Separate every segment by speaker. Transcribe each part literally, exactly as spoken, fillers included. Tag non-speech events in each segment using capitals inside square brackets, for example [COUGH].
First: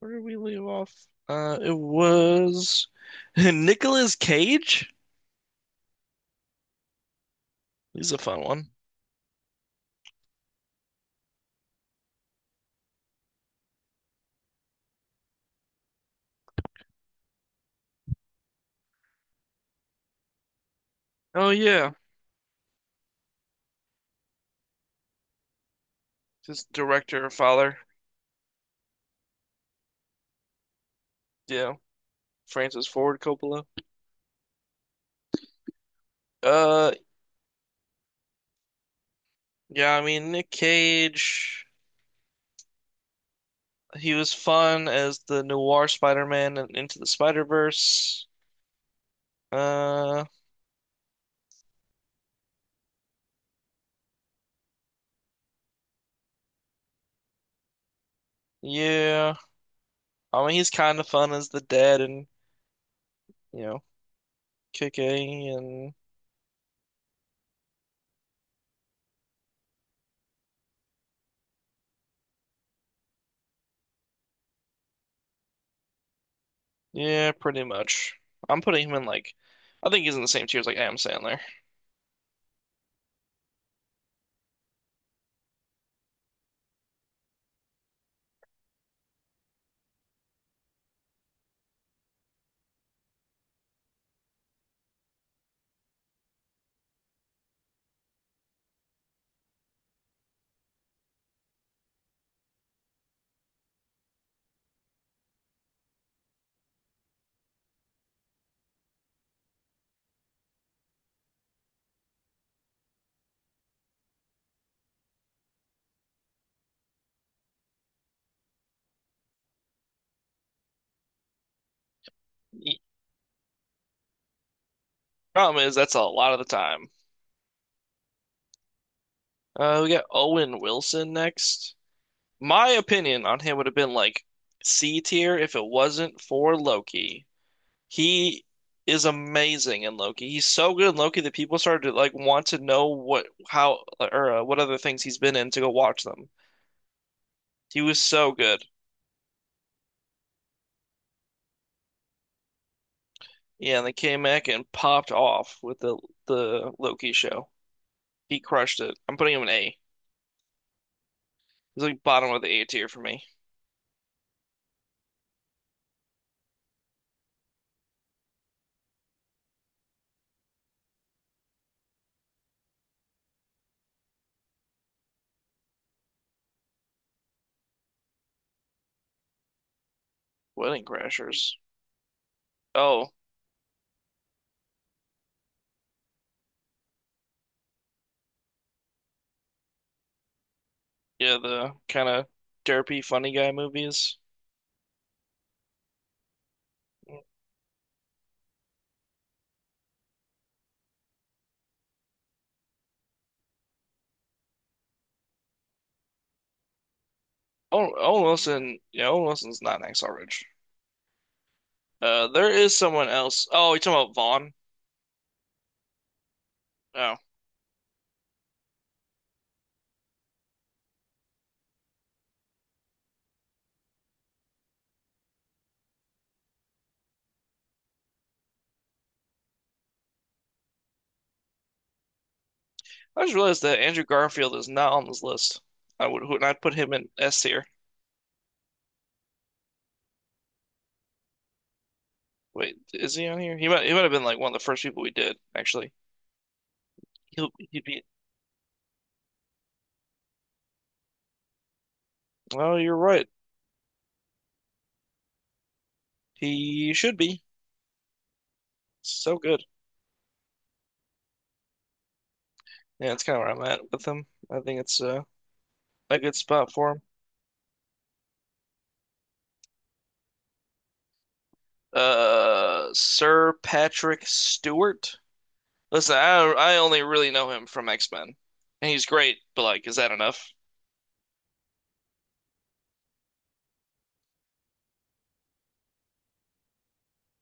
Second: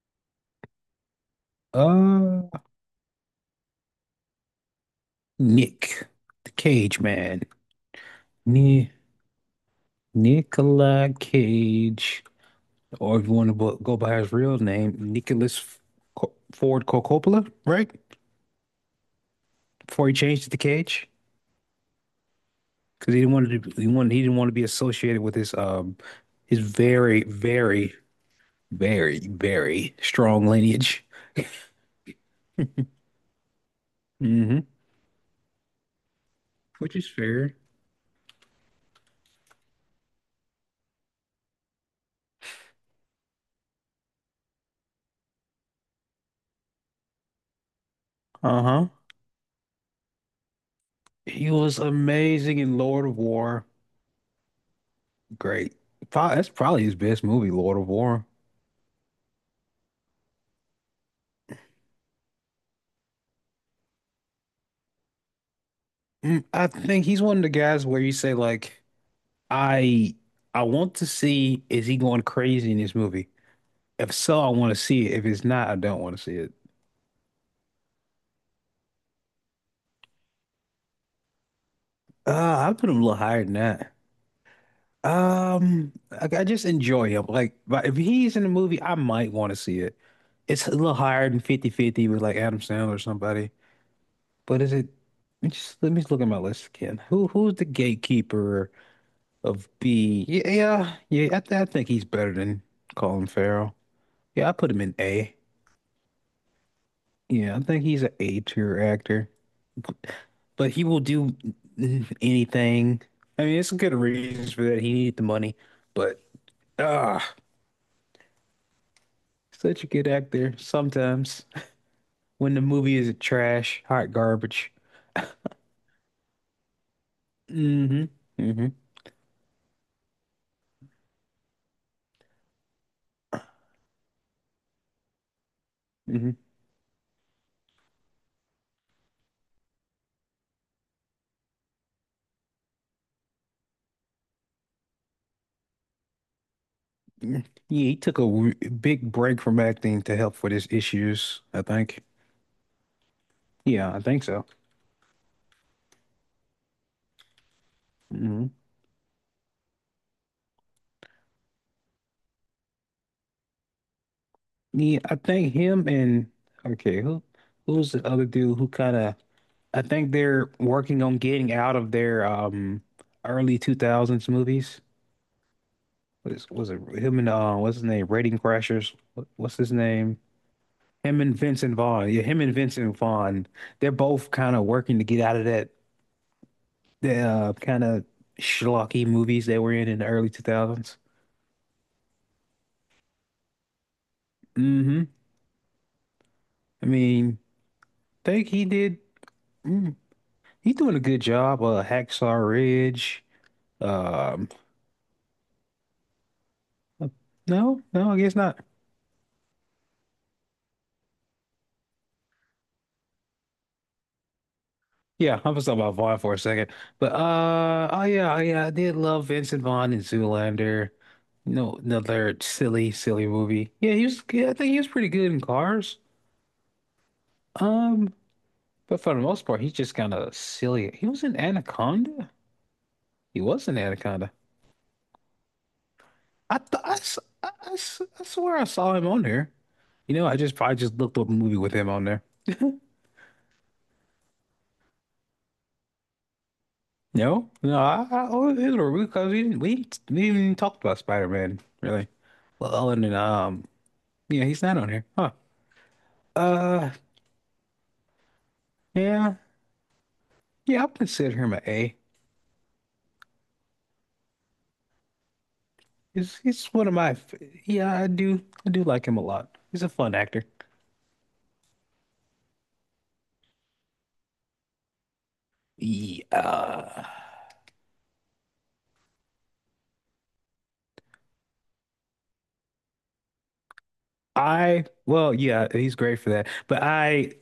Speaker 1: Where did we leave off? Uh, it
Speaker 2: Uh,
Speaker 1: was [LAUGHS] Nicolas Cage.
Speaker 2: Nick, the Cage Man,
Speaker 1: He's a fun one.
Speaker 2: Ni Nicolas Cage, or if you want to bo- go by his real name, Nicholas F- Co- Ford Co- Coppola, right? Before he changed it to Cage,
Speaker 1: Oh yeah,
Speaker 2: because he didn't want to, he wanted, he didn't want to be associated with his um, his
Speaker 1: just
Speaker 2: very,
Speaker 1: director, father.
Speaker 2: very, very, very strong lineage.
Speaker 1: Yeah, Francis Ford Coppola.
Speaker 2: hmm
Speaker 1: Uh,
Speaker 2: Which is fair.
Speaker 1: yeah. I mean, Nick Cage. He was fun as the noir Spider-Man and Into the Spider-Verse.
Speaker 2: Uh-huh.
Speaker 1: Uh,
Speaker 2: He was amazing in Lord of War. Great. Pro- That's probably his best movie, Lord of War.
Speaker 1: yeah. I mean, he's kind of fun as the dad and you know, Kick-A and
Speaker 2: Mm, I think he's one of the guys where you say like, I I want to see, is he going crazy in this movie? If so, I want to see it. If it's not, I don't want to see it.
Speaker 1: yeah, pretty much. I'm putting him in like. I think he's in the same tier as like Adam Sandler.
Speaker 2: Uh, I put him a little higher than that. Um, I, I just enjoy him. Like, but if he's in the movie, I might want to see it. It's a little higher than fifty fifty with like Adam Sandler or somebody. But is it? Let me just let me just look at my list again. Who who's the gatekeeper of B? Yeah, yeah, yeah. I, th I think he's better than Colin Farrell. Yeah, I put him in A. Yeah, I think he's an A tier actor, but he will do anything. I mean, it's good reasons for that. He needed the money, but ah, such a good actor sometimes when the movie is trash, hot garbage.
Speaker 1: Problem is, that's a lot of the time.
Speaker 2: Hmm, hmm,
Speaker 1: Uh, we got Owen Wilson next. My opinion on him would have been like C tier if it wasn't
Speaker 2: hmm.
Speaker 1: for Loki. He is amazing in Loki. He's so good in Loki that people started to like want to know what how or uh, what other things he's been in to go watch them.
Speaker 2: Yeah,
Speaker 1: He
Speaker 2: he
Speaker 1: was
Speaker 2: took a
Speaker 1: so
Speaker 2: w-
Speaker 1: good.
Speaker 2: big break from acting to help with his issues, I think.
Speaker 1: Yeah, and they
Speaker 2: Yeah, I
Speaker 1: came
Speaker 2: think so.
Speaker 1: back and popped off with the the Loki show. He
Speaker 2: Hmm.
Speaker 1: crushed it. I'm putting him an A. He's like bottom of the A tier for me.
Speaker 2: Yeah, I think him and, okay, who who's the other dude who kind of, I think they're working on getting out of their um early two thousands movies. Was was it him and uh what's his name? Rating Crashers. What- What's his name?
Speaker 1: Wedding
Speaker 2: Him and
Speaker 1: Crashers.
Speaker 2: Vincent Vaughn. Yeah, him and Vincent
Speaker 1: Oh,
Speaker 2: Vaughn. They're both kind of working to get out of that the uh, kind of schlocky movies they were in in the early two thousands.
Speaker 1: yeah, the kind of derpy funny guy movies.
Speaker 2: Mm-hmm. I mean, think he did, mm, he's doing a good job. Uh Hacksaw Ridge. Um no,
Speaker 1: Owen,
Speaker 2: no, I
Speaker 1: Owen
Speaker 2: guess not.
Speaker 1: Wilson, yeah, Owen Wilson's not an Hacksaw Ridge. Uh, there is someone else. Oh, you talking about Vaughn?
Speaker 2: Yeah, I was talking about Vaughn for a second, but
Speaker 1: Oh,
Speaker 2: uh, oh yeah, oh yeah, I did love Vincent Vaughn in Zoolander. You know, another silly, silly movie. Yeah, he was. Yeah, I think he was pretty good in Cars. Um, but for the most part, he's just kind of silly. He was in Anaconda.
Speaker 1: I just
Speaker 2: He
Speaker 1: realized
Speaker 2: was in
Speaker 1: that Andrew
Speaker 2: Anaconda.
Speaker 1: Garfield is not on this list. I would, would
Speaker 2: I,
Speaker 1: not put
Speaker 2: th
Speaker 1: him
Speaker 2: I,
Speaker 1: in
Speaker 2: s-
Speaker 1: S
Speaker 2: I,
Speaker 1: tier.
Speaker 2: I s- I swear I saw him on there. You know, I just probably just looked up a movie with him on there.
Speaker 1: Wait, is he on here? He might, he might have been like one of the first people we did, actually. He'll,
Speaker 2: No, no,
Speaker 1: he'd be.
Speaker 2: I, I oh, it was because we didn't we, didn't- we didn't even talk about Spider-Man really. Well,
Speaker 1: Oh, you're
Speaker 2: other than
Speaker 1: right.
Speaker 2: um, yeah, he's not on here. Huh. Uh,
Speaker 1: He should be.
Speaker 2: yeah,
Speaker 1: So good.
Speaker 2: yeah. I'll consider him an A.
Speaker 1: Yeah, that's kind of where I'm at with him. I think it's uh, a good
Speaker 2: He's he's
Speaker 1: spot
Speaker 2: one
Speaker 1: for
Speaker 2: of
Speaker 1: him.
Speaker 2: my. f- Yeah, I do I do like him a lot. He's a fun actor.
Speaker 1: Uh, Sir Patrick Stewart. Listen, I I only
Speaker 2: Yeah.
Speaker 1: really know him from X-Men, and he's great, but like, is that enough?
Speaker 2: I Well, yeah, he's great for that. But I,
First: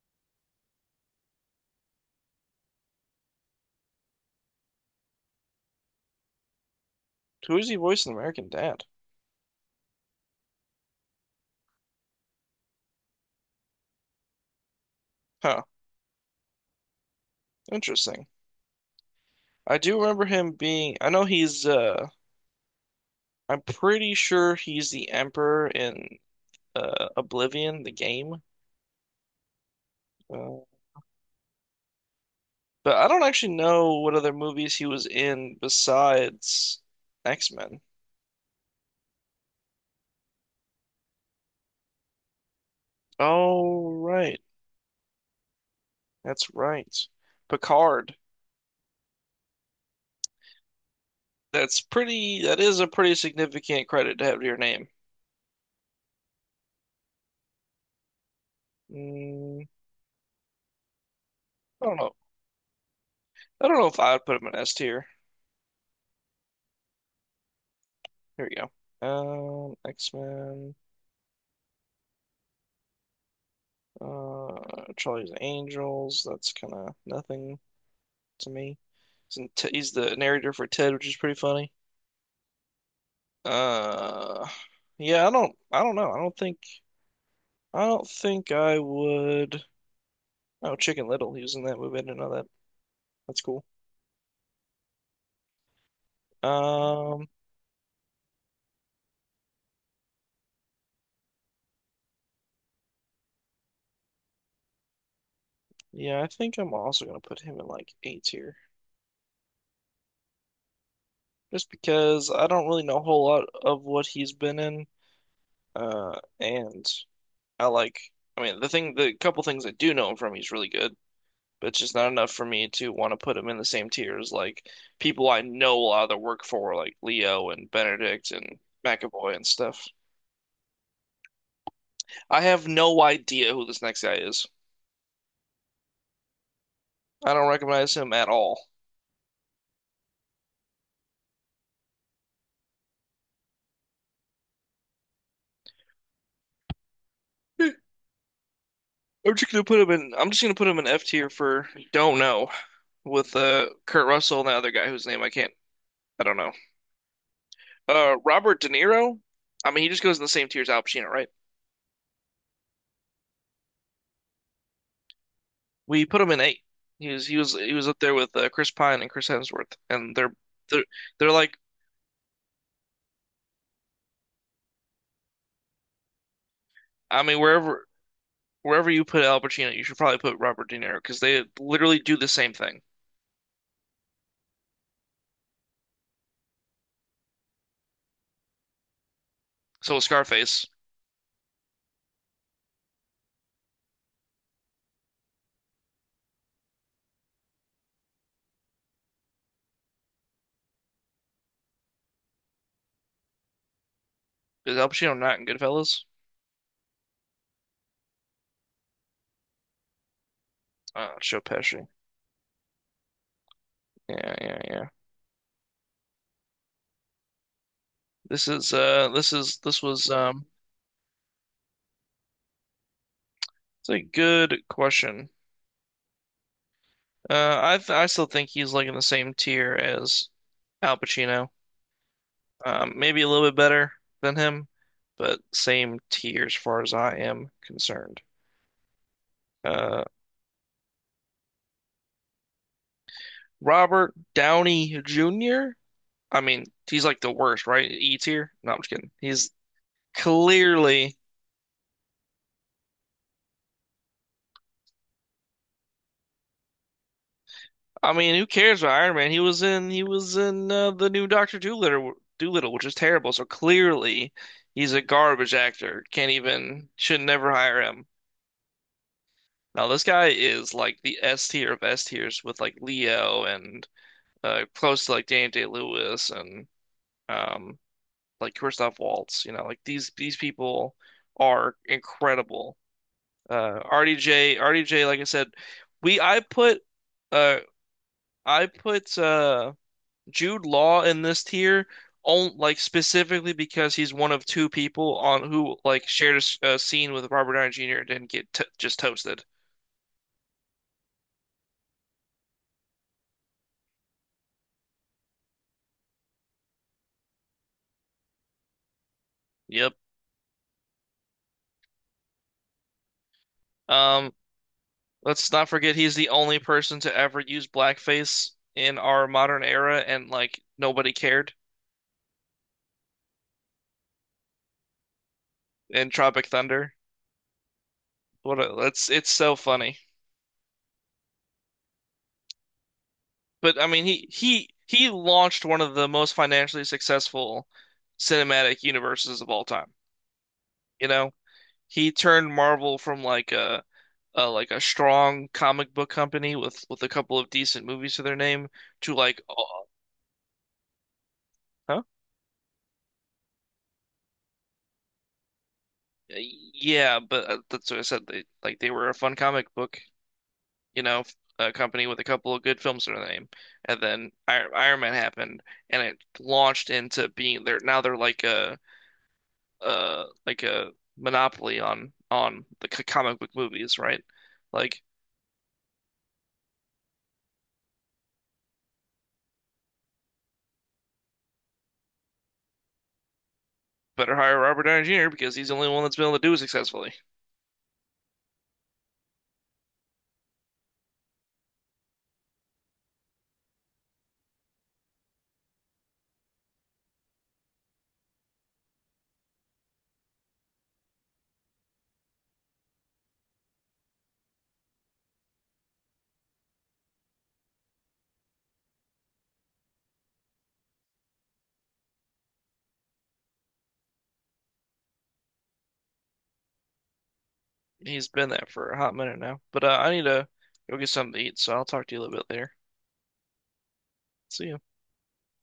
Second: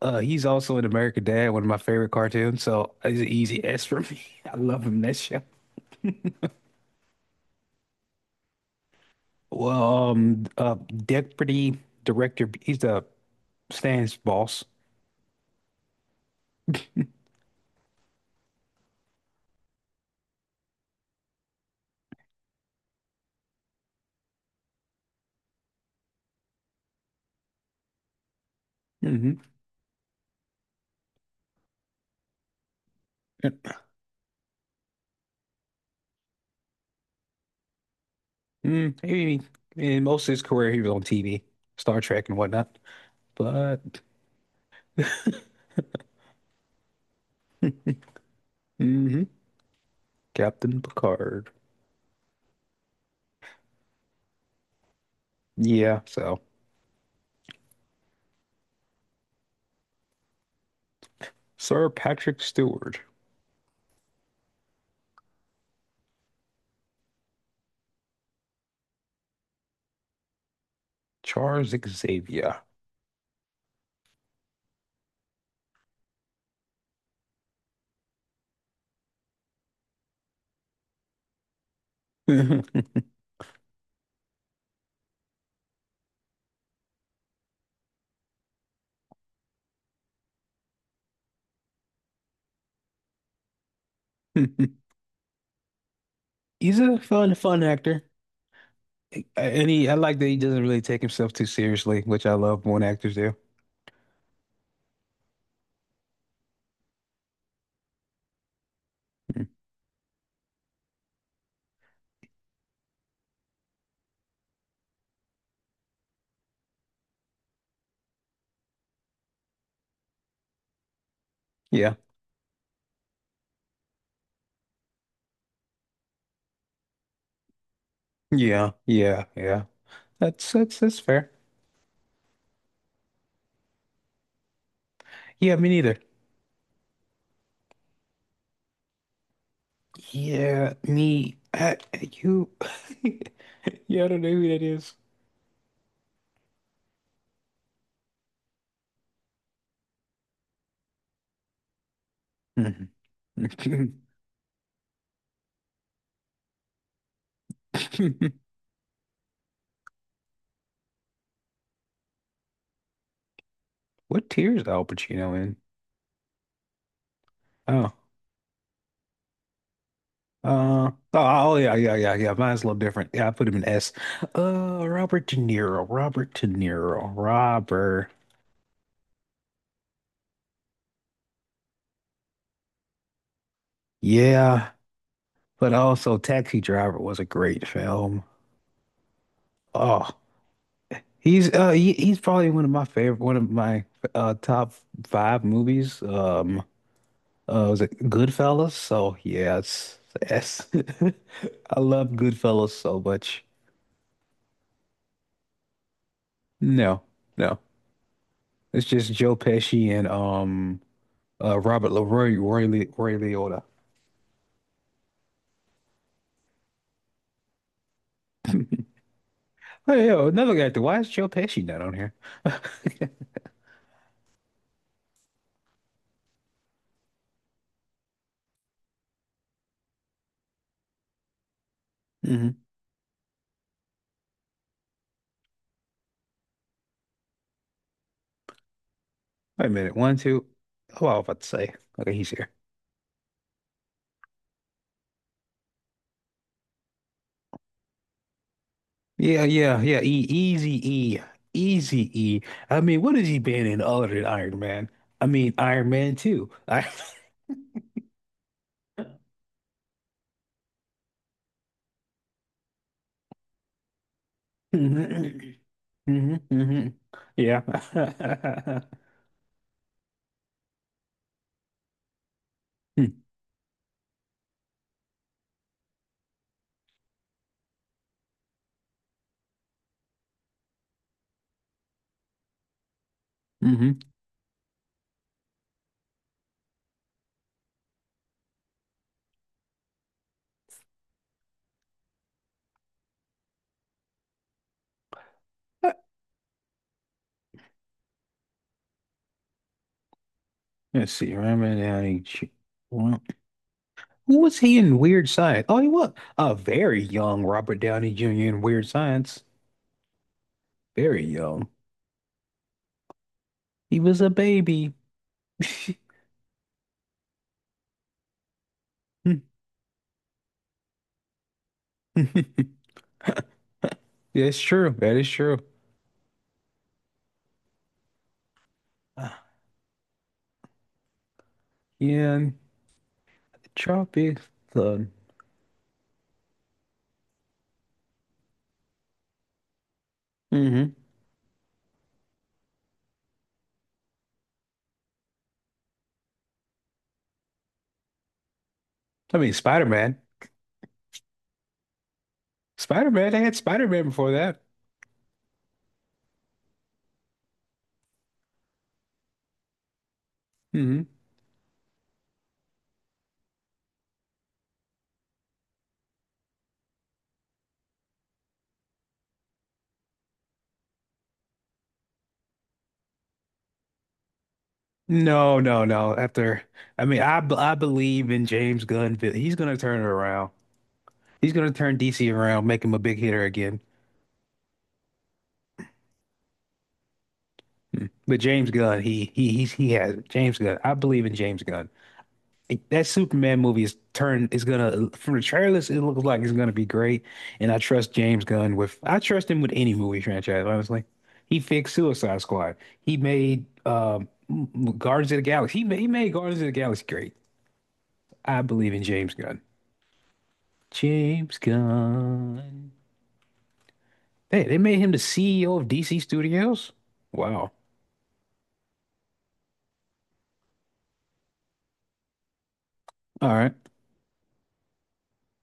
Speaker 2: uh, he's also in American Dad, one of my favorite cartoons. So it's an easy S for me. [LAUGHS] I love him in that show.
Speaker 1: Who is he voicing American Dad?
Speaker 2: Well, um, uh, Deputy Director. He's the Stan's boss.
Speaker 1: Huh, interesting. I do remember him being. I know he's. Uh, I'm pretty sure he's the Emperor in uh, Oblivion, the game.
Speaker 2: [LAUGHS] hmm
Speaker 1: Uh, but I don't actually know what other movies he was in besides X-Men.
Speaker 2: Mm, maybe in most of his career, he was on T V, Star Trek and whatnot.
Speaker 1: Oh,
Speaker 2: But,
Speaker 1: right, that's right. Picard.
Speaker 2: mhm, Captain Picard.
Speaker 1: That's pretty. That is a pretty significant credit to have to your name.
Speaker 2: Yeah, so
Speaker 1: Mm, I
Speaker 2: Sir
Speaker 1: don't know
Speaker 2: Patrick Stewart,
Speaker 1: I don't know if I would put him in S tier. Here we go. Um, X-Men,
Speaker 2: Charles Xavier.
Speaker 1: uh, Charlie's Angels. That's kind of nothing to me. He's, in T he's the narrator for Ted, which is pretty funny.
Speaker 2: [LAUGHS]
Speaker 1: Uh, yeah, I don't, I don't know. I don't think, I don't think I would. Oh, Chicken Little. He was in that movie. I didn't know that. That's cool.
Speaker 2: He's a
Speaker 1: Um,
Speaker 2: fun, fun actor. And he, I like that he doesn't really take himself too seriously, which I love when actors do.
Speaker 1: yeah, I think I'm also gonna put him in like A tier,
Speaker 2: Mm,
Speaker 1: just because I don't really know a whole lot of what he's been in. Uh, and I like. I mean, the thing, the couple things I do know him from, he's really good, but it's
Speaker 2: yeah,
Speaker 1: just not enough for me to want to put him in the same tier as like people I know a lot of their work for, like Leo and Benedict and
Speaker 2: yeah, yeah,
Speaker 1: McAvoy and
Speaker 2: yeah.
Speaker 1: stuff.
Speaker 2: That's that's that's fair.
Speaker 1: I have no idea who this next guy is.
Speaker 2: Yeah, me neither.
Speaker 1: I don't recognize him at all.
Speaker 2: Yeah, me. I, you. [LAUGHS] Yeah, I don't know who that is.
Speaker 1: I'm just gonna put him in. I'm just gonna put him in F tier for don't know with uh
Speaker 2: Mm-hmm. [LAUGHS]
Speaker 1: Kurt Russell and the other guy whose name I can't. I don't know. Uh, Robert De Niro. I mean, he just goes in the same tier as Al Pacino, right?
Speaker 2: What tier is Al Pacino in?
Speaker 1: We put him in eight. He was he was he was
Speaker 2: Oh,
Speaker 1: up there with uh, Chris Pine and Chris Hemsworth, and they're they're
Speaker 2: uh, oh,
Speaker 1: they're like
Speaker 2: oh, yeah, yeah, yeah, yeah. Mine's a little different. Yeah, I put him in S. Uh, Robert De Niro, Robert De Niro,
Speaker 1: I mean wherever
Speaker 2: Robert.
Speaker 1: wherever you put Al Pacino, you should probably put Robert De Niro because they literally do the same thing.
Speaker 2: Yeah, but also Taxi Driver was a great film.
Speaker 1: So with
Speaker 2: Oh,
Speaker 1: Scarface,
Speaker 2: he's uh, he, he's probably one of my favorite, one of my uh top five movies. Um, uh, was it Goodfellas? So yeah, it's S. [LAUGHS] I love Goodfellas so much.
Speaker 1: is Al Pacino not in Goodfellas?
Speaker 2: No, no. It's just Joe Pesci and um
Speaker 1: Uh, Joe
Speaker 2: uh
Speaker 1: Pesci.
Speaker 2: Robert LaRoy Roy Le, Roy Liotta.
Speaker 1: Yeah, yeah, yeah. This is uh this is this
Speaker 2: Hey,
Speaker 1: was
Speaker 2: yo,
Speaker 1: um
Speaker 2: another guy. Why is Joe Pesci not on here? [LAUGHS]
Speaker 1: it's a good question. Uh, I th I still think he's like in the same tier as Al Pacino.
Speaker 2: hmm
Speaker 1: Um, maybe a little bit better than him, but same tier as far as I am concerned.
Speaker 2: Wait a minute.
Speaker 1: Uh,
Speaker 2: One, two. Oh, I was about to say. Okay, he's here.
Speaker 1: Robert Downey Junior I mean, he's like the worst, right? E tier? No, I'm just kidding.
Speaker 2: Yeah,
Speaker 1: He's
Speaker 2: yeah, yeah. E easy
Speaker 1: clearly.
Speaker 2: E. Easy E. I mean, what has he been in other than Iron Man? I mean, Iron Man two. I
Speaker 1: I mean, who cares about Iron Man? He was in. He was in uh, the new Doctor Doolittle, Doolittle, which is terrible. So clearly,
Speaker 2: [LAUGHS]
Speaker 1: he's a
Speaker 2: Hmm,
Speaker 1: garbage actor. Can't
Speaker 2: hmm,
Speaker 1: even.
Speaker 2: hmm.
Speaker 1: Should never
Speaker 2: Yeah.
Speaker 1: hire him.
Speaker 2: [LAUGHS]
Speaker 1: Now this guy is like the S tier of S tiers with like
Speaker 2: Hmm.
Speaker 1: Leo and uh, close to like Daniel Day-Lewis and um, like Christoph Waltz. You know, like these these people are incredible. Uh,
Speaker 2: Mm-hmm.
Speaker 1: R D J, like I said, we I put uh I put uh Jude Law in this tier on like specifically because he's one of two people on who like shared a a scene with Robert Downey Junior and didn't get t just toasted.
Speaker 2: Let's see. Iron Man. Who was he in Weird Science? Oh, he was a very young Robert Downey Junior in Weird Science.
Speaker 1: Yep.
Speaker 2: Very young. He was a
Speaker 1: Um,
Speaker 2: baby.
Speaker 1: let's not forget
Speaker 2: [LAUGHS]
Speaker 1: he's the only person to ever use blackface in our modern era, and like nobody cared
Speaker 2: That's true. That is true.
Speaker 1: in Tropic Thunder. What a, that's
Speaker 2: Uh,
Speaker 1: it's so funny.
Speaker 2: Yeah, and
Speaker 1: But I mean,
Speaker 2: Trump
Speaker 1: he
Speaker 2: is
Speaker 1: he
Speaker 2: the.
Speaker 1: he launched one of the most financially successful cinematic universes of all time.
Speaker 2: hmm
Speaker 1: You know, he turned Marvel from like a, a like a strong comic book company with with a couple of decent movies to their name to
Speaker 2: I
Speaker 1: like,
Speaker 2: mean,
Speaker 1: oh,
Speaker 2: Spider-Man.
Speaker 1: huh?
Speaker 2: Spider-Man. They had Spider-Man before that.
Speaker 1: Yeah, but uh, that's what I said. They like they were a fun comic book you
Speaker 2: Hmm.
Speaker 1: know, a company with a couple of good films to their name. And then I Iron Man happened, and it launched into being they're now they're like a uh like a monopoly on on the c- comic book movies, right? Like
Speaker 2: No, no, no. After, I mean, I b- I believe in James Gunn. He's gonna turn it around. He's gonna turn D C around, make him a big hitter again.
Speaker 1: better hire Robert Downey Junior because he's the only one that's been able to do it successfully.
Speaker 2: But James Gunn, he he he's, he has it. James Gunn. I believe in James Gunn. It- That Superman movie is turned is gonna from the trailers, it looks like it's gonna be great. And I trust James Gunn with, I trust him with any movie franchise, honestly. He fixed Suicide Squad. He made um Guardians of the Galaxy. He made, he made Guardians of the Galaxy great. I believe in James Gunn. James Gunn. Hey, they made him the C E O of D C Studios. Wow.
Speaker 1: He's been there for a hot minute now. But uh, I need to go get something to eat, so I'll talk to you a little bit later.
Speaker 2: All right.
Speaker 1: See ya.